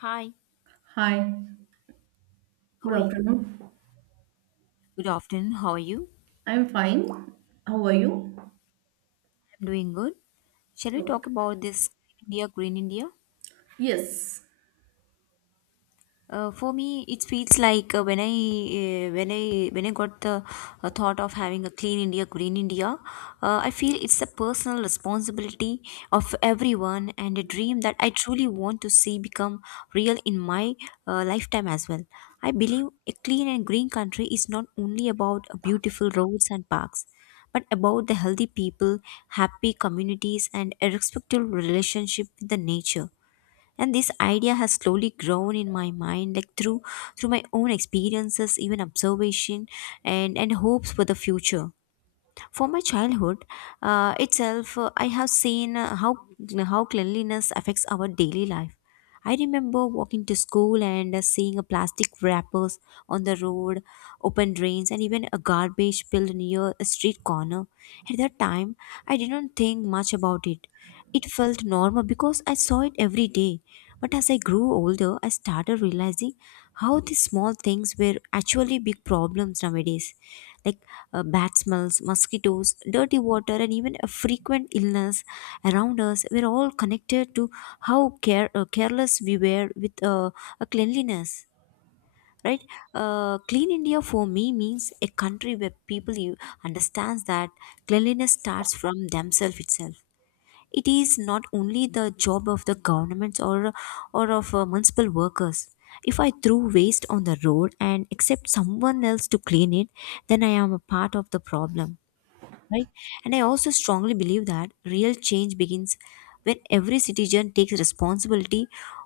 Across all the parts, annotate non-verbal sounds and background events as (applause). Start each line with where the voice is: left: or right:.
left: Hi,
right: Hi,
left: how
right: good
left: are you?
right: afternoon.
left: Good afternoon, how are you?
right: I'm fine. How are you?
left: I'm doing good. Shall we talk
right: Okay.
left: about this India, Green India?
right: Yes,
left: For me, it feels like when I got the thought of having a clean India, green India. I feel it's a personal responsibility of everyone, and a dream that I truly want to see become real in my lifetime as well. I believe a clean and green country is not only about beautiful roads and parks, but about the healthy people, happy communities, and a respectful relationship with the nature, and this idea has slowly grown in my mind, like through my own experiences, even observation, and hopes for the future. For my childhood itself, I have seen how cleanliness affects our daily life. I remember walking to school and seeing a plastic wrappers on the road, open drains, and even a garbage pile near a street corner. At that time, I didn't think much about it. It felt normal because I saw it every day. But as I grew older, I started realizing how these small things were actually big problems nowadays, like bad smells, mosquitoes, dirty water, and even a frequent illness around us were all connected to how careless we were with a cleanliness. Right, clean India for me means a country where people you understands that cleanliness starts from themselves itself. It is not only the job of the governments or of municipal workers. If I throw waste on the road and accept someone else to clean it, then I am a part of the problem, right? And I also strongly believe that real change begins when every citizen takes responsibility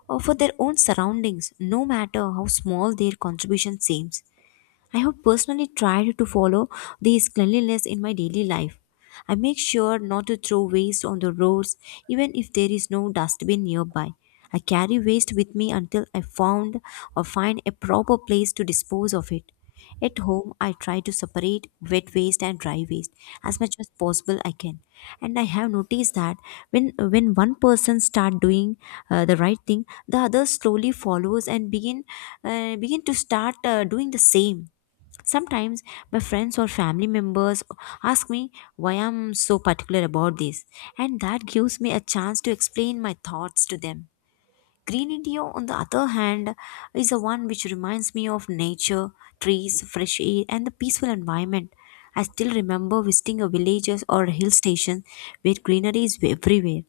left: for their own surroundings, no matter how small their contribution seems. I have personally tried to follow these cleanliness in my daily life. I make sure not to throw waste on the roads, even if there is no dustbin nearby. I carry waste with me until I found or find a proper place to dispose of it. At home, I try to separate wet waste and dry waste as much as possible I can. And I have noticed that when one person start doing the right thing, the other slowly follows and begin to start doing the same. Sometimes my friends or family members ask me why I'm so particular about this, and that gives me a chance to explain my thoughts to them. Green India, on the other hand, is the one which reminds me of nature, trees, fresh air, and the peaceful environment. I still remember visiting a village or a hill station where greenery is everywhere.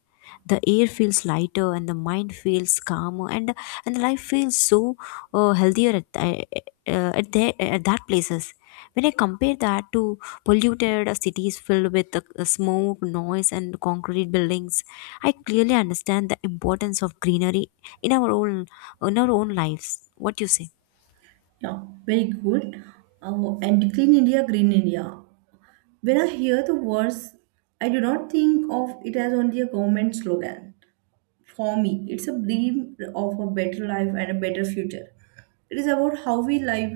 left: The air feels lighter, and the mind feels calmer, and life feels so healthier uh, at that places. When I compare that to polluted cities filled with smoke, noise, and concrete buildings, I clearly understand the importance of greenery in our own in our own lives. What do you say?
right: yeah, very good. Oh, and clean India, green India. When I hear the words, I do not think of it as only a government slogan. For me, it's a dream of a better life and a better future. It is about how we live,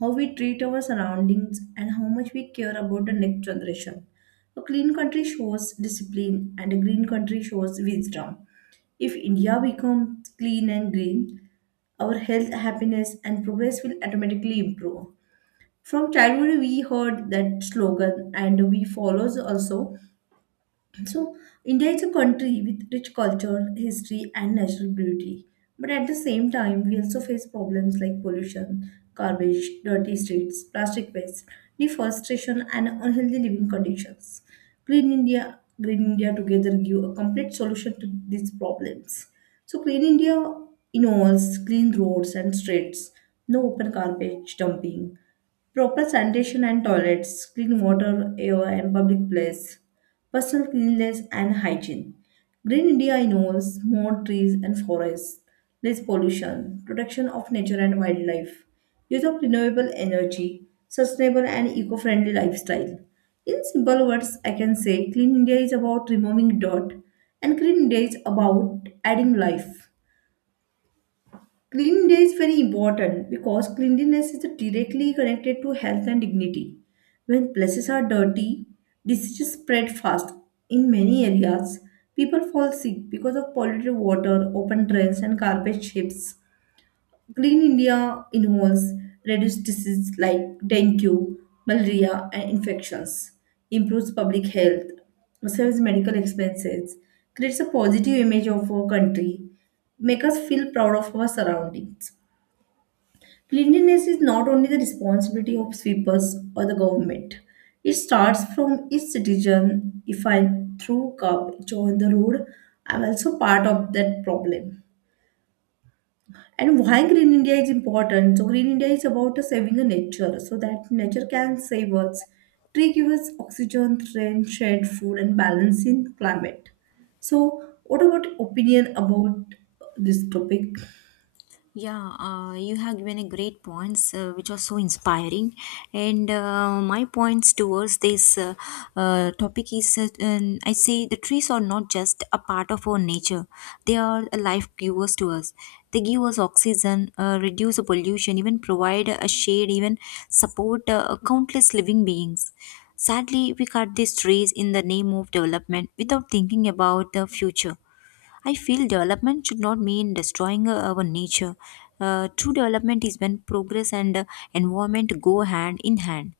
right: how we treat our surroundings, and how much we care about the next generation. A clean country shows discipline, and a green country shows wisdom. If India becomes clean and green, our health, happiness, and progress will automatically improve. From childhood, we heard that slogan, and we follow also, so India is a country with rich culture, history, and natural beauty. But at the same time, we also face problems like pollution, garbage, dirty streets, plastic waste, deforestation, and unhealthy living conditions. Clean India, Green India together give a complete solution to these problems. So, Clean India involves clean roads and streets, no open garbage dumping, proper sanitation and toilets, clean water, air, and public place, personal cleanliness and hygiene. Green India involves more trees and forests, less pollution, protection of nature and wildlife, use of renewable energy, sustainable and eco friendly lifestyle. In simple words, I can say Clean India is about removing dirt, and Green India is about adding life. Clean day is very important because cleanliness is directly connected to health and dignity. When places are dirty, diseases spread fast. In many areas, people fall sick because of polluted water, open drains, and garbage ships. Clean India involves reduce diseases like dengue, malaria, and infections, improves public health, saves medical expenses, creates a positive image of our country, make us feel proud of our surroundings. Cleanliness is not only the responsibility of sweepers or the government. It starts from each citizen. If I throw garbage on the road, I'm also part of that problem. And why Green India is important? So Green India is about saving the nature, so that nature can save us. Tree give us oxygen, rain, shade, food, and balance in climate. So, what about opinion about this topic?
left: Yeah, you have given a great points which are so inspiring, and my points towards this topic is I say the trees are not just a part of our nature; they are a life givers to us. They give us oxygen, reduce the pollution, even provide a shade, even support countless living beings. Sadly, we cut these trees in the name of development without thinking about the future. I feel development should not mean destroying our nature. True development is when progress and environment go hand in hand.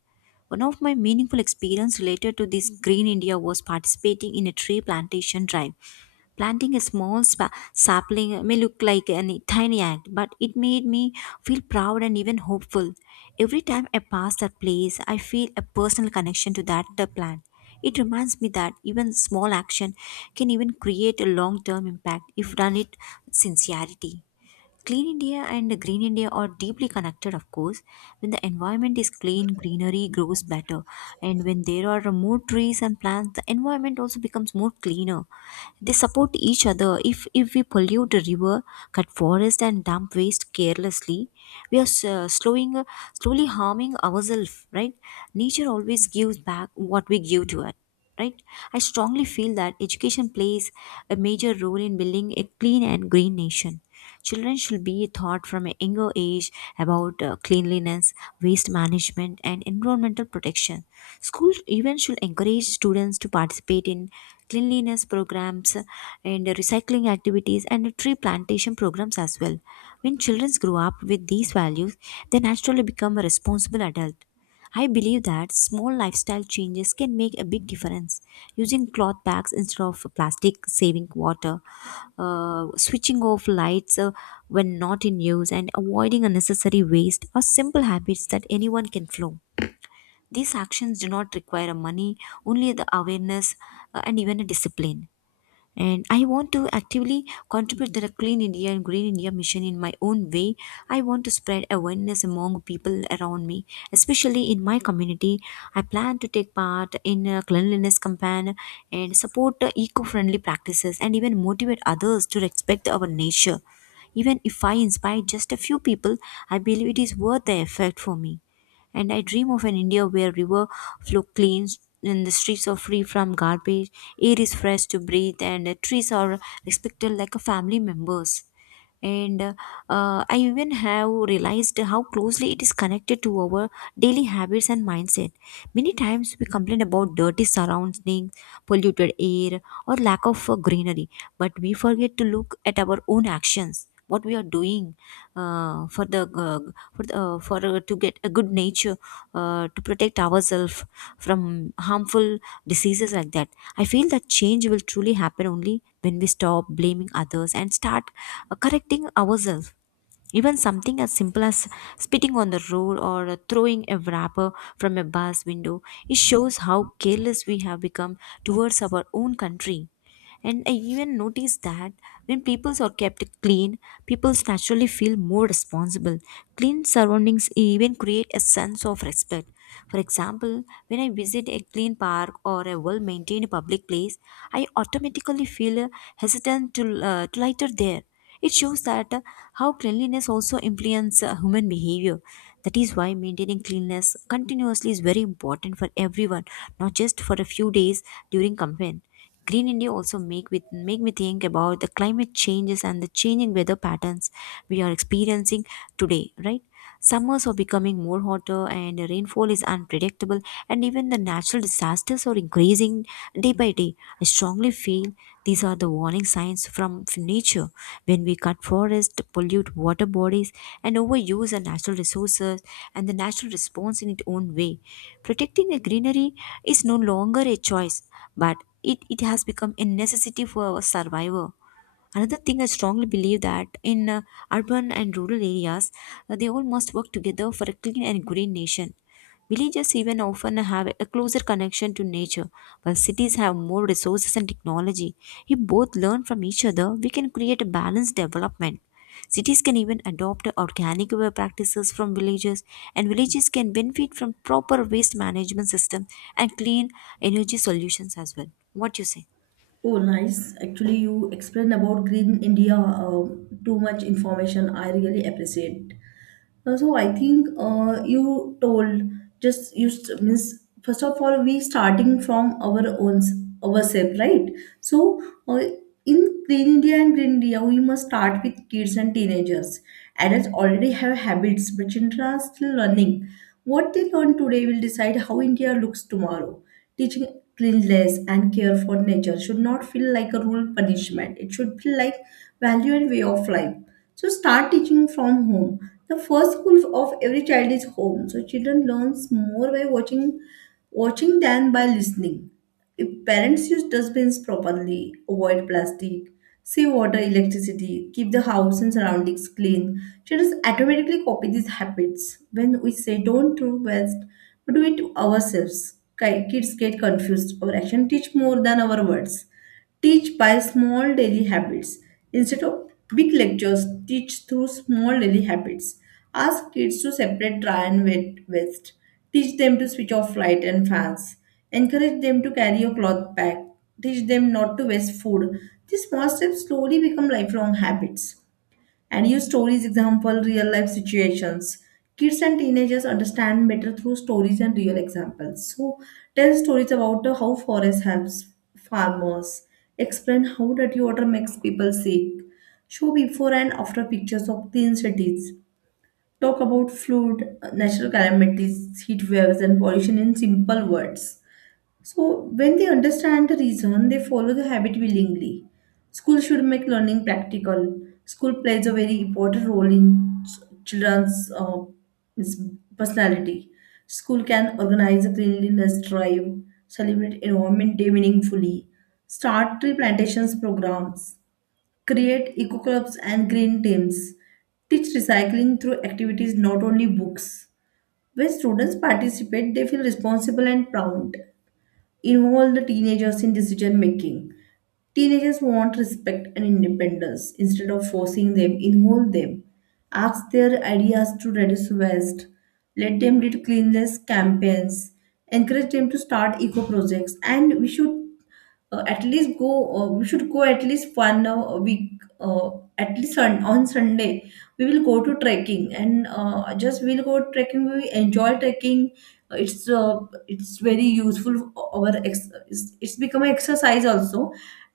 left: One of my meaningful experience related to this Green India was participating in a tree plantation drive. Planting a small sapling may look like a tiny act, but it made me feel proud and even hopeful. Every time I pass that place, I feel a personal connection to that the plant. It reminds me that even small action can even create a long-term impact if done it with sincerity. Clean India and Green India are deeply connected, of course. When the environment is clean, greenery grows better. And when there are more trees and plants, the environment also becomes more cleaner. They support each other. If we pollute the river, cut forest, and dump waste carelessly, we are slowly harming ourselves, right? Nature always gives back what we give to it. Right, I strongly feel that education plays a major role in building a clean and green nation. Children should be taught from a younger age about cleanliness, waste management, and environmental protection. Schools even should encourage students to participate in cleanliness programs and recycling activities and tree plantation programs as well. When children grow up with these values, they naturally become a responsible adult. I believe that small lifestyle changes can make a big difference. Using cloth bags instead of plastic, saving water, switching off lights when not in use, and avoiding unnecessary waste are simple habits that anyone can follow. These actions do not require money, only the awareness and even a discipline. And I want to actively contribute to the clean india and green india mission in my own way. I want to spread awareness among people around me, especially in my community. I plan to take part in a cleanliness campaign and support the eco-friendly practices and even motivate others to respect our nature. Even if I inspire just a few people, I believe it is worth the effort for me. And I dream of an India where river flow cleans and the streets are free from garbage, air is fresh to breathe, and the trees are respected like a family members. And I even have realized how closely it is connected to our daily habits and mindset. Many times we complain about dirty surroundings, polluted air, or lack of greenery, but we forget to look at our own actions, what we are doing for the for the, for to get a good nature, to protect ourselves from harmful diseases like that. I feel that change will truly happen only when we stop blaming others and start correcting ourselves. Even something as simple as spitting on the road or throwing a wrapper from a bus window, it shows how careless we have become towards our own country. And I even noticed that when peoples are kept clean, peoples naturally feel more responsible. Clean surroundings even create a sense of respect. For example, when I visit a clean park or a well maintained public place, I automatically feel hesitant to lighter there. It shows that how cleanliness also influences human behavior. That is why maintaining cleanliness continuously is very important for everyone, not just for a few days during campaign. Green India also make with make me think about the climate changes and the changing weather patterns we are experiencing today, right? Summers are becoming more hotter and the rainfall is unpredictable, and even the natural disasters are increasing day by day. I strongly feel these are the warning signs from nature. When we cut forests, pollute water bodies and overuse our natural resources, and the natural response in its own way. Protecting the greenery is no longer a choice, but it has become a necessity for our survival. Another thing I strongly believe that in urban and rural areas, they all must work together for a clean and green nation. Villages even often have a closer connection to nature, while cities have more resources and technology. If both learn from each other, we can create a balanced development. Cities can even adopt organic way practices from villages, and villages can benefit from proper waste management system and clean energy solutions as well. What you say?
right: Oh, nice. Actually, you explained about Green India too much information. I really appreciate. So I think you told just you means first of all we starting from our own ourselves, right? So uh, in Green India and Green India, we must start with kids and teenagers. Adults already have habits, but children are still learning. What they learn today will decide how India looks tomorrow. Teaching cleanliness and care for nature should not feel like a rule punishment. It should feel like value and way of life. So start teaching from home. The first school of every child is home, so children learns more by watching than by listening. If parents use dustbins properly, avoid plastic, save water, electricity, keep the house and surroundings clean, children automatically copy these habits. When we say don't do waste, but do it ourselves. Kids get confused. Our action teach more than our words. Teach by small daily habits. Instead of big lectures, teach through small daily habits. Ask kids to separate dry and wet waste. Teach them to switch off light and fans. Encourage them to carry a cloth bag. Teach them not to waste food. These small steps slowly become lifelong habits. And use stories example real life situations. Kids and teenagers understand better through stories and real examples. So tell stories about how forest helps farmers. Explain how dirty water makes people sick. Show before and after pictures of clean cities. Talk about flood, natural calamities, heat waves, and pollution in simple words. So, when they understand the reason, they follow the habit willingly. School should make learning practical. School plays a very important role in children's is- personality. School can organize a cleanliness drive, celebrate Environment Day meaningfully, start tree plantations programs, create eco clubs and green teams, teach recycling through activities not only books. When students participate, they feel responsible and proud involve the teenagers in decision making. Teenagers want respect and independence instead of forcing them, involve them. Ask their ideas to reduce waste. Let them lead cleanliness campaigns. Encourage them to start eco projects. And we should at least go we should go at least one week uh, at least on sunday we will go to trekking and just we'll go trekking we enjoy trekking. It's it's very useful it's become exercise also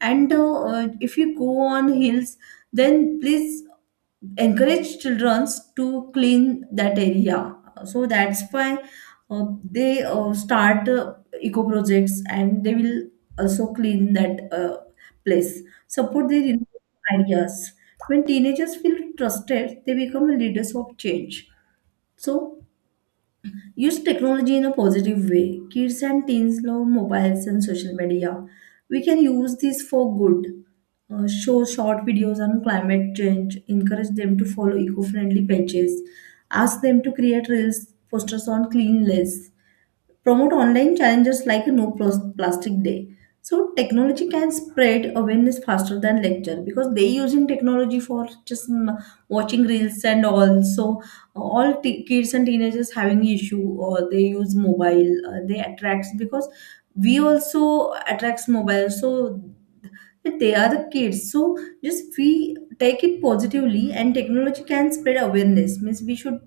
right: and if you go on hills then please encourage children to clean that area. So that's why they start eco projects and they will also clean that place. Support their innovative ideas. When teenagers feel trusted, they become leaders of change. So use technology in a positive way. Kids and teens love mobiles and social media. We can use this for good. Show short videos on climate change. Encourage them to follow eco friendly pages. Ask them to create reels, posters on cleanliness promote online challenges like a no Pros- plastic day. So technology can spread awareness faster than lecture because they using technology for just watching reels and all. So kids and teenagers having issue or they use mobile, they attracts because we also attracts mobile. So but they are the kids. So just we take it positively and technology can spread awareness. Means we should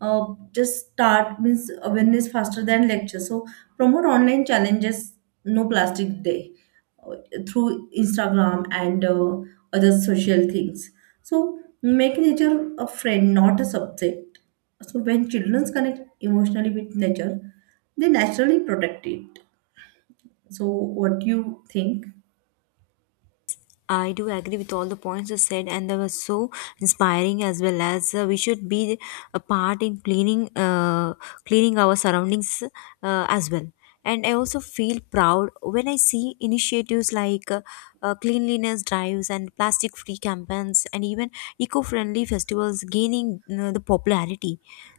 right: uh, just start means awareness faster than lecture. So promote online challenges, no plastic day uh, through Instagram and other social things. So make nature a friend, not a subject. So when children connect emotionally with nature, they naturally protect it. So what do you think?
left: I do agree with all the points you said, and they were so inspiring, as well as we should be a part in cleaning, cleaning our surroundings as well. And I also feel proud when I see initiatives like cleanliness drives and plastic-free campaigns, and even eco-friendly festivals gaining the popularity.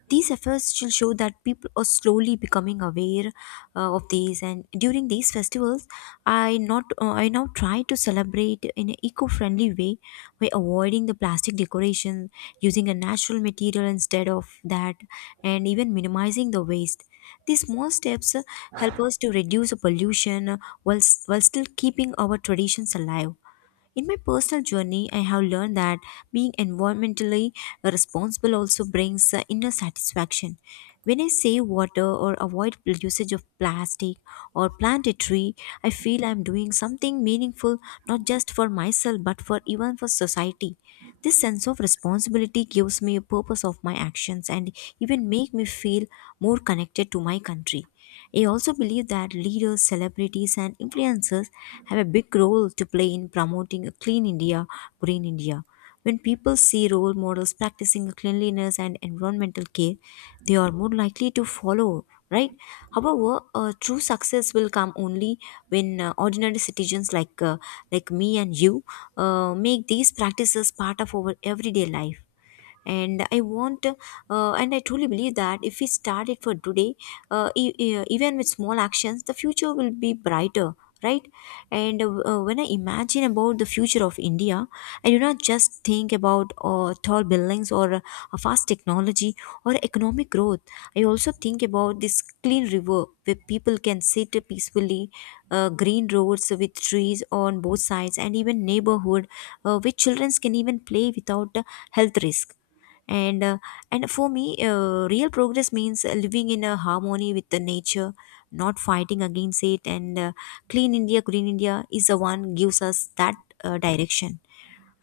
left: These efforts will show that people are slowly becoming aware of these, and during these festivals, I not I now try to celebrate in an eco-friendly way by avoiding the plastic decoration, using a natural material instead of that, and even minimizing the waste. These small steps help us to reduce the pollution while, while still keeping our traditions alive. In my personal journey, I have learned that being environmentally responsible also brings inner satisfaction. When I save water or avoid the usage of plastic or plant a tree, I feel I'm doing something meaningful not just for myself but for even for society. This sense of responsibility gives me a purpose of my actions and even make me feel more connected to my country. I also believe that leaders, celebrities, and influencers have a big role to play in promoting a clean India, green India. When people see role models practicing cleanliness and environmental care, they are more likely to follow, right? However, true success will come only when ordinary citizens like me and you make these practices part of our everyday life, and I want and I truly believe that if we start it for today, even with small actions the future will be brighter, right? and When I imagine about the future of India, I do not just think about tall buildings or a fast technology or economic growth. I also think about this clean river where people can sit peacefully, green roads with trees on both sides, and even neighborhood where children can even play without health risk. And and for me, real progress means living in a harmony with the nature, not fighting against it, and clean India green India is the one gives us that direction.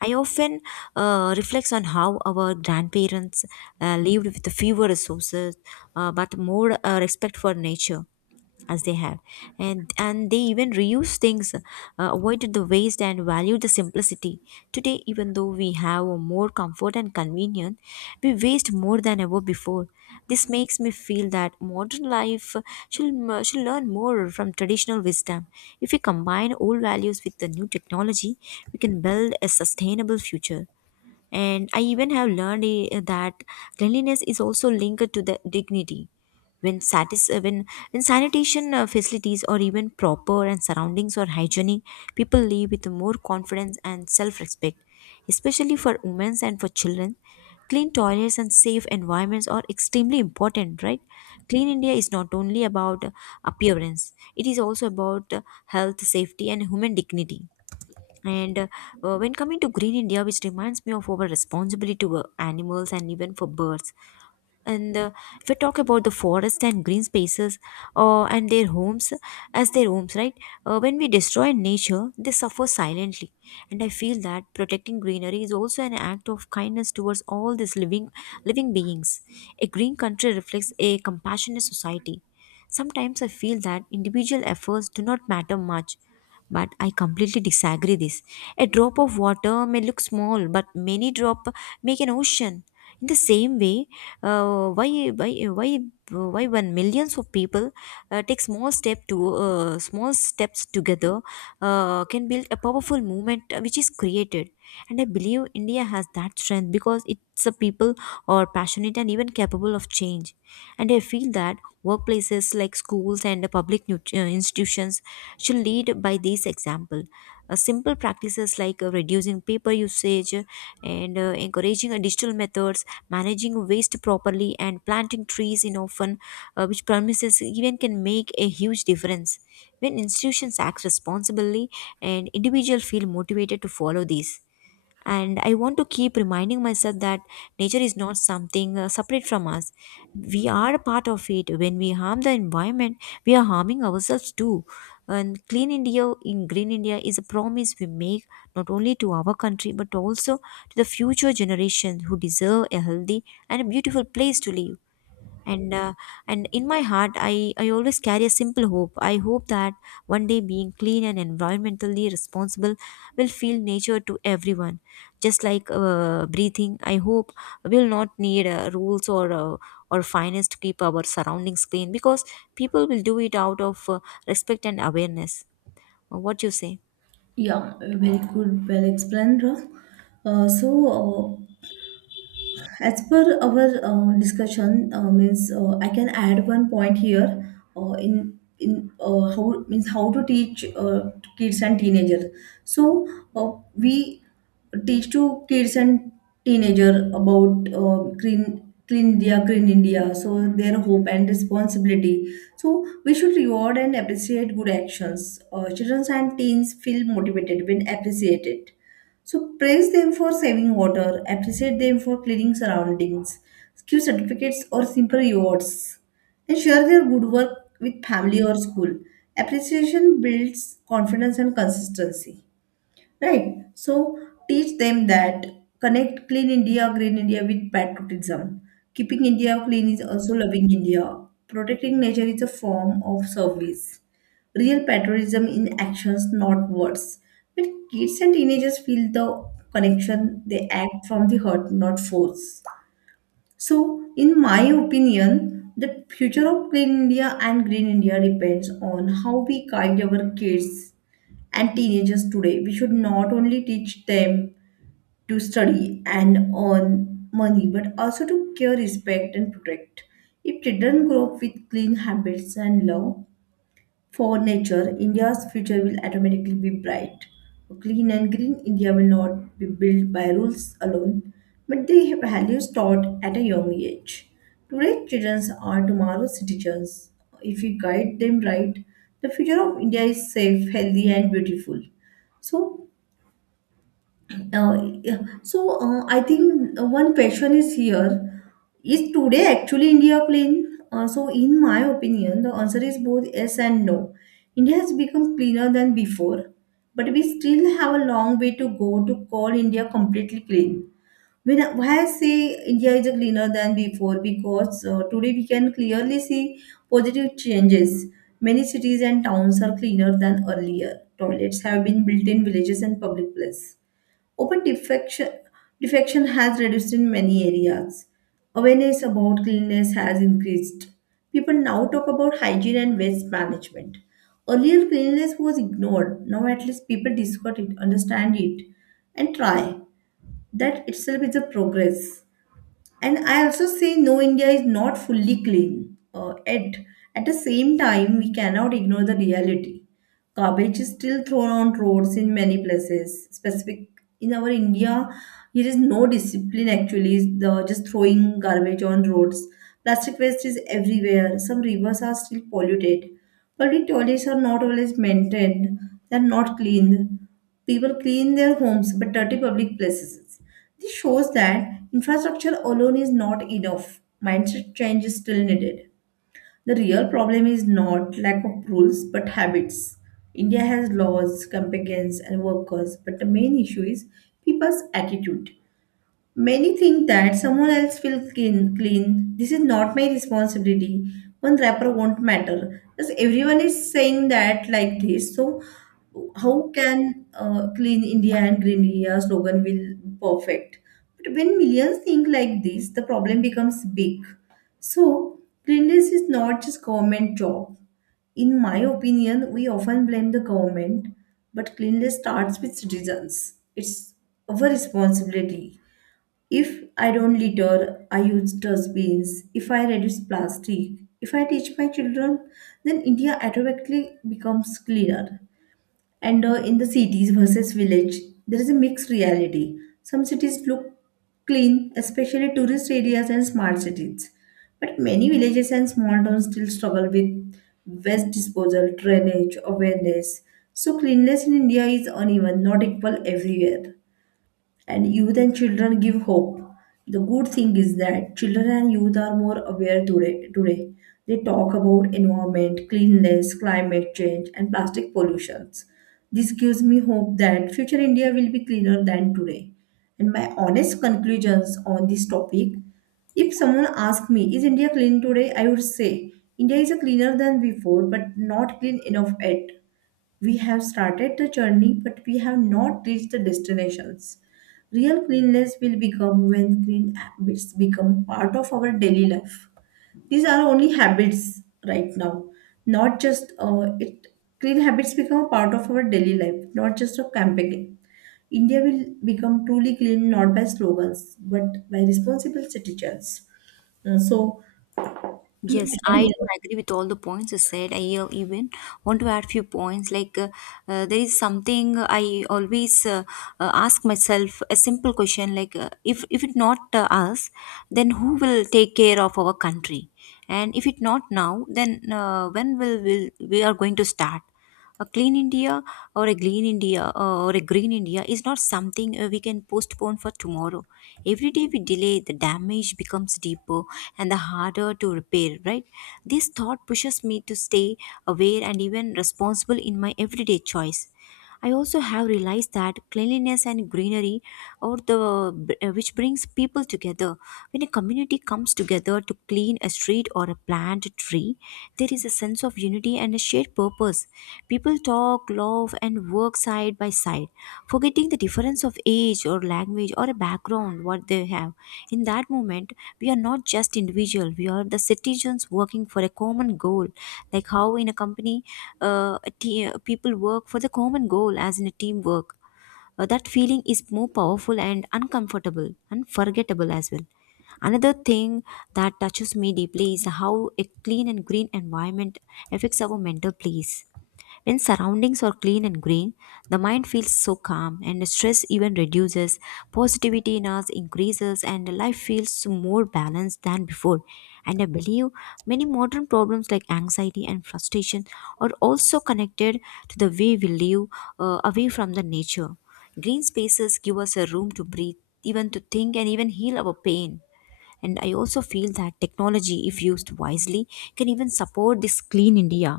left: I often reflects on how our grandparents lived with fewer resources, but more respect for nature as they have. And they even reuse things, avoided the waste and value the simplicity. Today, even though we have more comfort and convenience, we waste more than ever before. This makes me feel that modern life should learn more from traditional wisdom. If we combine old values with the new technology, we can build a sustainable future. And I even have learned that cleanliness is also linked to the dignity. When, satis- uh, when, when sanitation facilities or even proper and surroundings are hygienic, people live with more confidence and self-respect. Especially for women and for children, clean toilets and safe environments are extremely important, right? Clean India is not only about appearance; it is also about health, safety, and human dignity. And When coming to Green India, which reminds me of our responsibility to animals and even for birds. And If we talk about the forest and green spaces and their homes as their homes, right? When we destroy nature, they suffer silently. And I feel that protecting greenery is also an act of kindness towards all these living beings. A green country reflects a compassionate society. Sometimes I feel that individual efforts do not matter much, but I completely disagree this. A drop of water may look small, but many drop make an ocean. In the same way, uh, why why why why when millions of people take small step to small steps together can build a powerful movement which is created. And I believe India has that strength because it's a people or passionate and even capable of change. And I feel that workplaces like schools and public institutions should lead by this example. Simple practices like reducing paper usage, and encouraging digital methods, managing waste properly, and planting trees in often which promises even can make a huge difference. When institutions act responsibly and individuals feel motivated to follow these, and I want to keep reminding myself that nature is not something separate from us. We are a part of it. When we harm the environment, we are harming ourselves too. And clean India in green India is a promise we make not only to our country but also to the future generations who deserve a healthy and a beautiful place to live. And and in my heart, I always carry a simple hope. I hope that one day being clean and environmentally responsible will feel nature to everyone, just like breathing. I hope we'll not need rules or fines to keep our surroundings clean, because people will do it out of respect and awareness. What you say?
right: Yeah, very good, well explained, Ralph. So, as per our discussion means I can add one point here in how means how to teach to kids and teenager, so we teach to kids and teenager about green clean india green india, so their hope and responsibility. So we should reward and appreciate good actions. Children and teens feel motivated when appreciated, so praise them for saving water, appreciate them for cleaning surroundings, give certificates or simple rewards, and share their good work with family or school. Appreciation builds confidence and consistency. Right. So teach them that connect clean India, green India with patriotism. Keeping India clean is also loving India. Protecting nature is a form of service. Real patriotism in actions, not words. When kids and teenagers feel the connection, they act from the heart, not force. So, in my opinion, the future of Clean India and Green India depends on how we guide our kids and teenagers today. We should not only teach them to study and earn money, but also to care, respect, and protect. If children grow up with clean habits and love for nature, India's future will automatically be bright. A clean and green India will not be built by rules alone, but they have values taught at a young age. Today's children are tomorrow's citizens. If we guide them right, the future of India is safe, healthy, and beautiful. So, yeah. so I think one question is here: Is today actually India clean? So, in my opinion, the answer is both yes and no. India has become cleaner than before, but we still have a long way to go to call India completely clean. Why I say India is cleaner than before because today we can clearly see positive changes. Many cities and towns are cleaner than earlier. Toilets have been built in villages and public places. Open defection, Defection has reduced in many areas. Awareness about cleanliness has increased. People now talk about hygiene and waste management. Earlier, cleanliness was ignored. Now, at least people discuss it, understand it, and try. That itself is a progress. And I also say no, india is not fully clean. At the same time we cannot ignore the reality. Garbage is still thrown on roads in many places, specific in our india. There is no discipline actually, the just throwing garbage on roads. Plastic waste is everywhere, some rivers are still polluted, public toilets are not always maintained, they are not cleaned. People clean their homes but dirty public places. This shows that infrastructure alone is not enough. Mindset change is still needed. The real problem is not lack of rules but habits. India has laws, campaigns, and workers, but the main issue is people's attitude. Many think that someone else will clean. This is not my responsibility. One wrapper won't matter. Because everyone is saying that like this. So how can clean India and green India slogan will perfect? But when millions think like this, the problem becomes big. So cleanliness is not just government job. In my opinion, we often blame the government, but cleanliness starts with citizens. It's our responsibility. If I don't litter, I use dustbins. If I reduce plastic, if I teach my children, then India automatically becomes cleaner. And in the cities versus village, there is a mixed reality. Some cities look clean, especially tourist areas and smart cities. But many villages and small towns still struggle with waste disposal, drainage, awareness. So cleanliness in India is uneven, not equal everywhere. And youth and children give hope. The good thing is that children and youth are more aware today. Today. They talk about environment, cleanliness, climate change, and plastic pollutions. This gives me hope that future India will be cleaner than today. And my honest conclusions on this topic, if someone asked me, is India clean today? I would say India is cleaner than before, but not clean enough yet. We have started the journey, but we have not reached the destinations. Real cleanliness will become when clean habits become part of our daily life. These are only habits right now, not just it. Clean habits become a part of our daily life, not just a campaign. India will become truly clean not by slogans but by responsible citizens. So, (clears throat)
left: Yes,
right: I can
left: I
right: hear.
left: do agree with all the points you said. I even want to add few points. Like there is something I always ask myself a simple question, like if if it not us, then who will take care of our country? And if it not now, then when will we are going to start? A clean India or a green India is not something we can postpone for tomorrow. Every day we delay, the damage becomes deeper and the harder to repair, right? This thought pushes me to stay aware and even responsible in my everyday choice. I also have realized that cleanliness and greenery, or the which brings people together. When a community comes together to clean a street or a plant a tree, there is a sense of unity and a shared purpose. People talk, love, and work side by side, forgetting the difference of age or language or a background what they have. In that moment, we are not just individual; we are the citizens working for a common goal. Like how in a company, people work for the common goal, as in a teamwork. That feeling is more powerful and unforgettable as well. Another thing that touches me deeply is how a clean and green environment affects our mental peace. When surroundings are clean and green, the mind feels so calm and stress even reduces, positivity in us increases, and life feels more balanced than before. And I believe many modern problems like anxiety and frustration are also connected to the way we live away from the nature. Green spaces give us a room to breathe, even to think, and even heal our pain. And I also feel that technology, if used wisely, can even support this clean India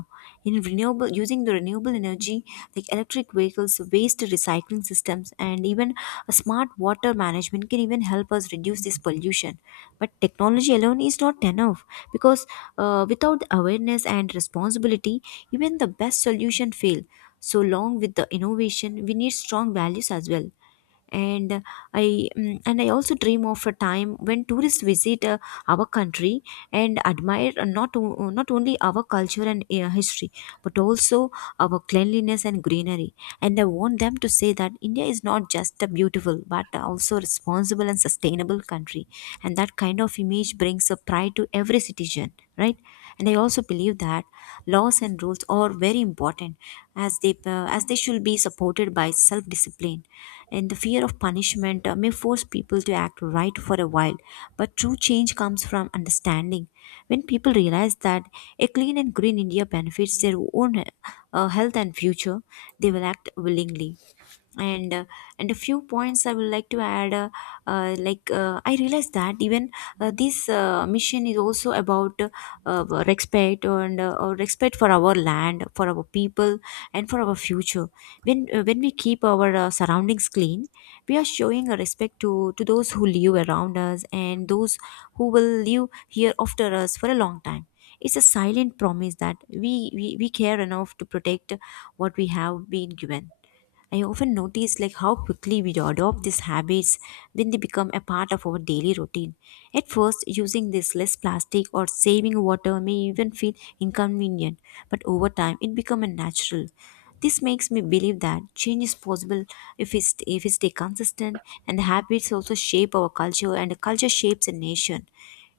left: in renewable using the renewable energy, like electric vehicles, waste recycling systems, and even a smart water management can even help us reduce this pollution. But technology alone is not enough, because without awareness and responsibility, even the best solution fail. So long with the innovation, we need strong values as well. And i mm, and I also dream of a time when tourists visit our country and admire, not only our culture and history, but also our cleanliness and greenery. And I want them to say that India is not just a beautiful but also responsible and sustainable country. And that kind of image brings a pride to every citizen, right? And I also believe that laws and rules are very important, as they should be supported by self discipline, and the fear of punishment may force people to act right for a while. But true change comes from understanding. When people realize that a clean and green India benefits their own health and future, they will act willingly. And and a few points I would like to add, I realized that even this mission is also about respect and or respect for our land, for our people, and for our future. When we keep our surroundings clean, we are showing a respect to those who live around us and those who will live here after us for a long time. It's a silent promise that we care enough to protect what we have been given. I often notice like how quickly we adopt these habits when they become a part of our daily routine. At first, using this less plastic or saving water may even feel inconvenient, but over time it becomes a natural. This makes me believe that change is possible if if we stay consistent, and the habits also shape our culture, and the culture shapes a nation.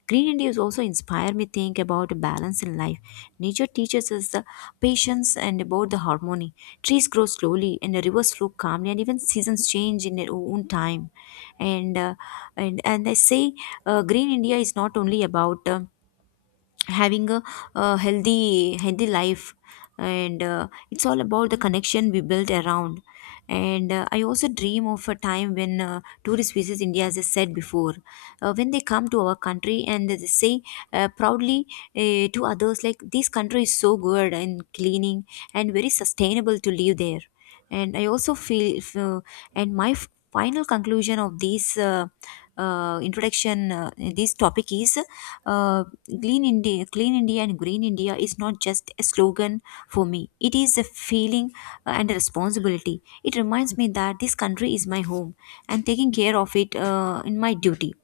left: Green Indians also inspire me think about a balance in life. Nature teaches us the patience and about the harmony. Trees grow slowly and the rivers flow calmly and even seasons change in their own time. And uh, and I say Green India is not only about having a healthy life, and it's all about the connection we build around. And I also dream of a time when tourist visits India, as I said before, when they come to our country and they say proudly to others, like this country is so good and cleaning and very sustainable to live there. And i also feel f- uh, and my final conclusion of this, this topic is, clean India and green India is not just a slogan for me. It is a feeling and a responsibility. It reminds me that this country is my home and taking care of it in my duty.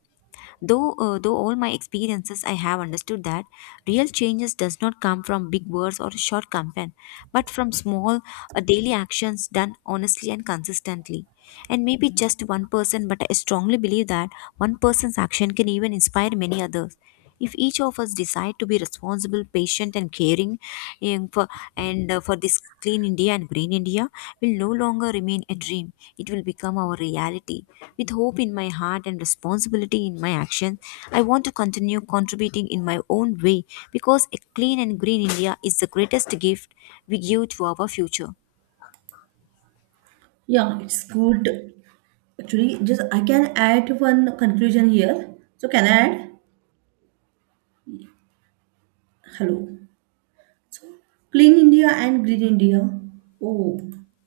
left: Though all my experiences I have understood that real changes does not come from big words or short campaign, but from small daily actions done honestly and consistently. And maybe just one person, but I strongly believe that one person's action can even inspire many others. If each of us decide to be responsible, patient, and caring, and for, and for this clean India and green India will no longer remain a dream. It will become our reality. With hope in my heart and responsibility in my action, I want to continue contributing in my own way, because a clean and green India is the greatest gift we give to our future.
right: Yeah, it's good. Actually, just I can add one conclusion here. So can I add? Hello. So clean India and green India. Oh.